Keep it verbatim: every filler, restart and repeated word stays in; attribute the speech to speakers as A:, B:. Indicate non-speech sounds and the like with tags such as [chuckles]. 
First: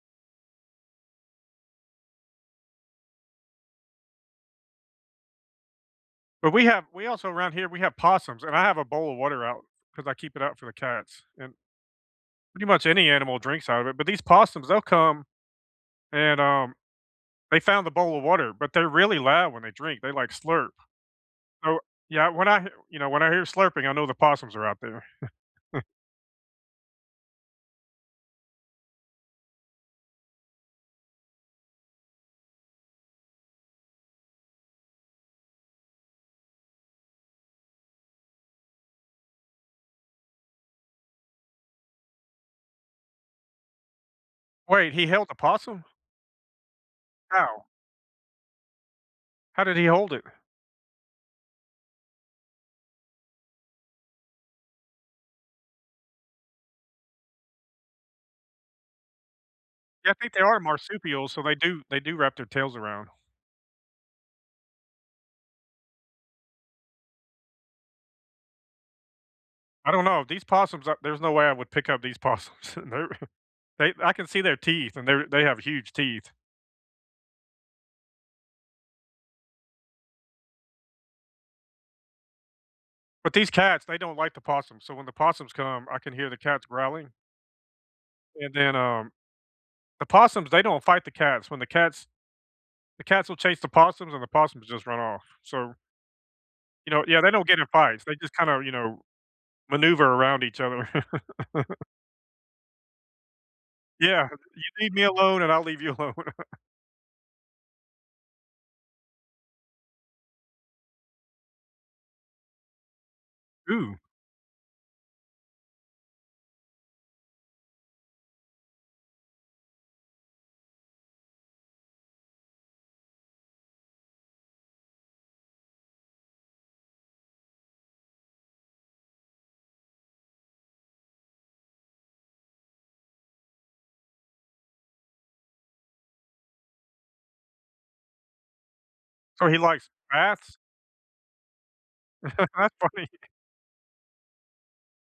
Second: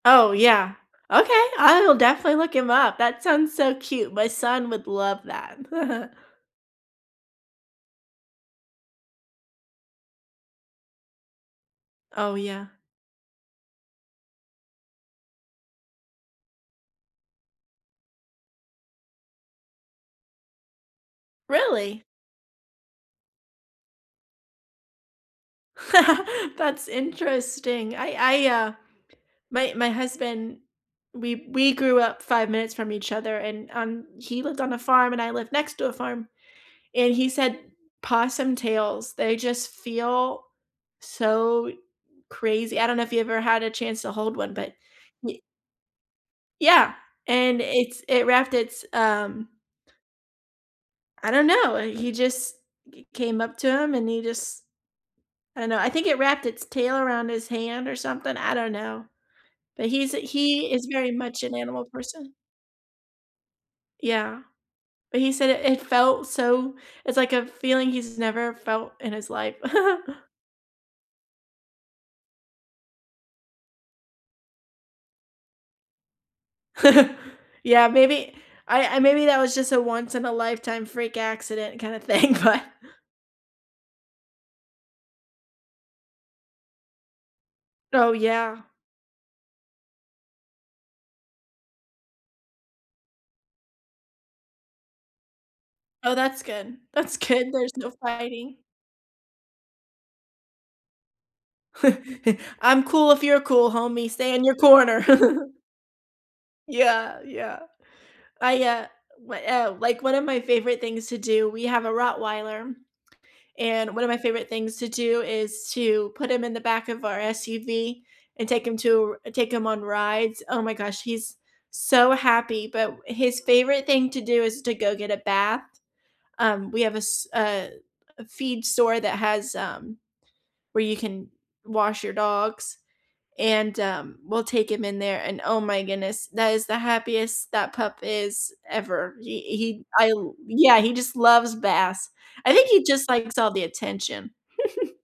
A: Oh, yeah. Okay, I will definitely look him up. That sounds so cute, my son would love that. [chuckles]
B: But we have we also 'round here, we have possums, and I have a bowl of water out 'cause I keep it out for the cats, and
A: Oh
B: pretty
A: yeah.
B: much any animal drinks out of it, but these possums, they'll come and, um, they found the bowl of water but they're really loud when they drink, they, like, slurp. So,
A: Really?
B: yeah, when I h you know, when I hear slurping, I know the possums are out there. [chuckles]
A: [laughs] That's interesting. I I, uh my my husband we we grew up five minutes from each other and, um, he lived on a farm and I lived next to a farm and he said possum tails, they just feel so crazy. I don't know if you ever had a chance to hold one, but
B: Wait, he held a
A: ye
B: possum?
A: Yeah. And,
B: How?
A: it's it wrapped its, um
B: How did he hold it?
A: I don't know, uh, he just g came up to him and he just I don't know, I think it wrapped its tail around his hand or something, I don't know. But
B: Yeah,
A: he's
B: I think they are
A: he is very
B: marsupials,
A: much
B: so they
A: an
B: do
A: animal
B: they do
A: person.
B: wrap their tails around.
A: Yeah. But he said it it felt so it's like a feeling he's never felt in his life.
B: I don't
A: [giggles]
B: know, these possums are there's no way I would pick up these possums. They're [chuckles] they I can see their teeth, and they're they have huge teeth.
A: [laughs] Yeah, maybe I I maybe that was just a once in a lifetime freak accident kind of thing, but
B: But these cats, they don't like the possums, so when the possums come, I can hear the cats growling
A: Oh,
B: and
A: yeah.
B: then, um the possums, they don't fight the cats. When the cats the cats will chase the possums and the possums just run off, so
A: Oh, that's good.
B: you know
A: That's
B: yeah, they don't
A: good,
B: get in
A: there's no
B: fights, they just
A: fighting.
B: kinda, you know, maneuver around each other. [laughs]
A: [chuckles] "I'm cool if you're cool, homie,
B: Yeah.
A: stay in your
B: "You leave
A: corner."
B: me alone, and
A: [giggles]
B: I'll leave you alone." [chuckles]
A: Yeah, yeah. I, uh w uh like, one of my favorite things to do we have a Rottweiler, [swallows] and
B: Ooh.
A: one of my favorite things to do is to put him in the back of our SUV and take him to r take him on rides. Oh my gosh, he's so happy, but w his favorite thing to do is to go get a bath. Um, we have a s a a feed store that has, um, where you can wash your dogs and, um, we'll take him in there and, oh my goodness, that is the happiest that pup is ever. He
B: So, he
A: he
B: likes
A: I l
B: baths?
A: Yeah, he just loves baths.
B: [laughs]
A: I think
B: That's
A: he just
B: funny.
A: likes all the attention. [giggles]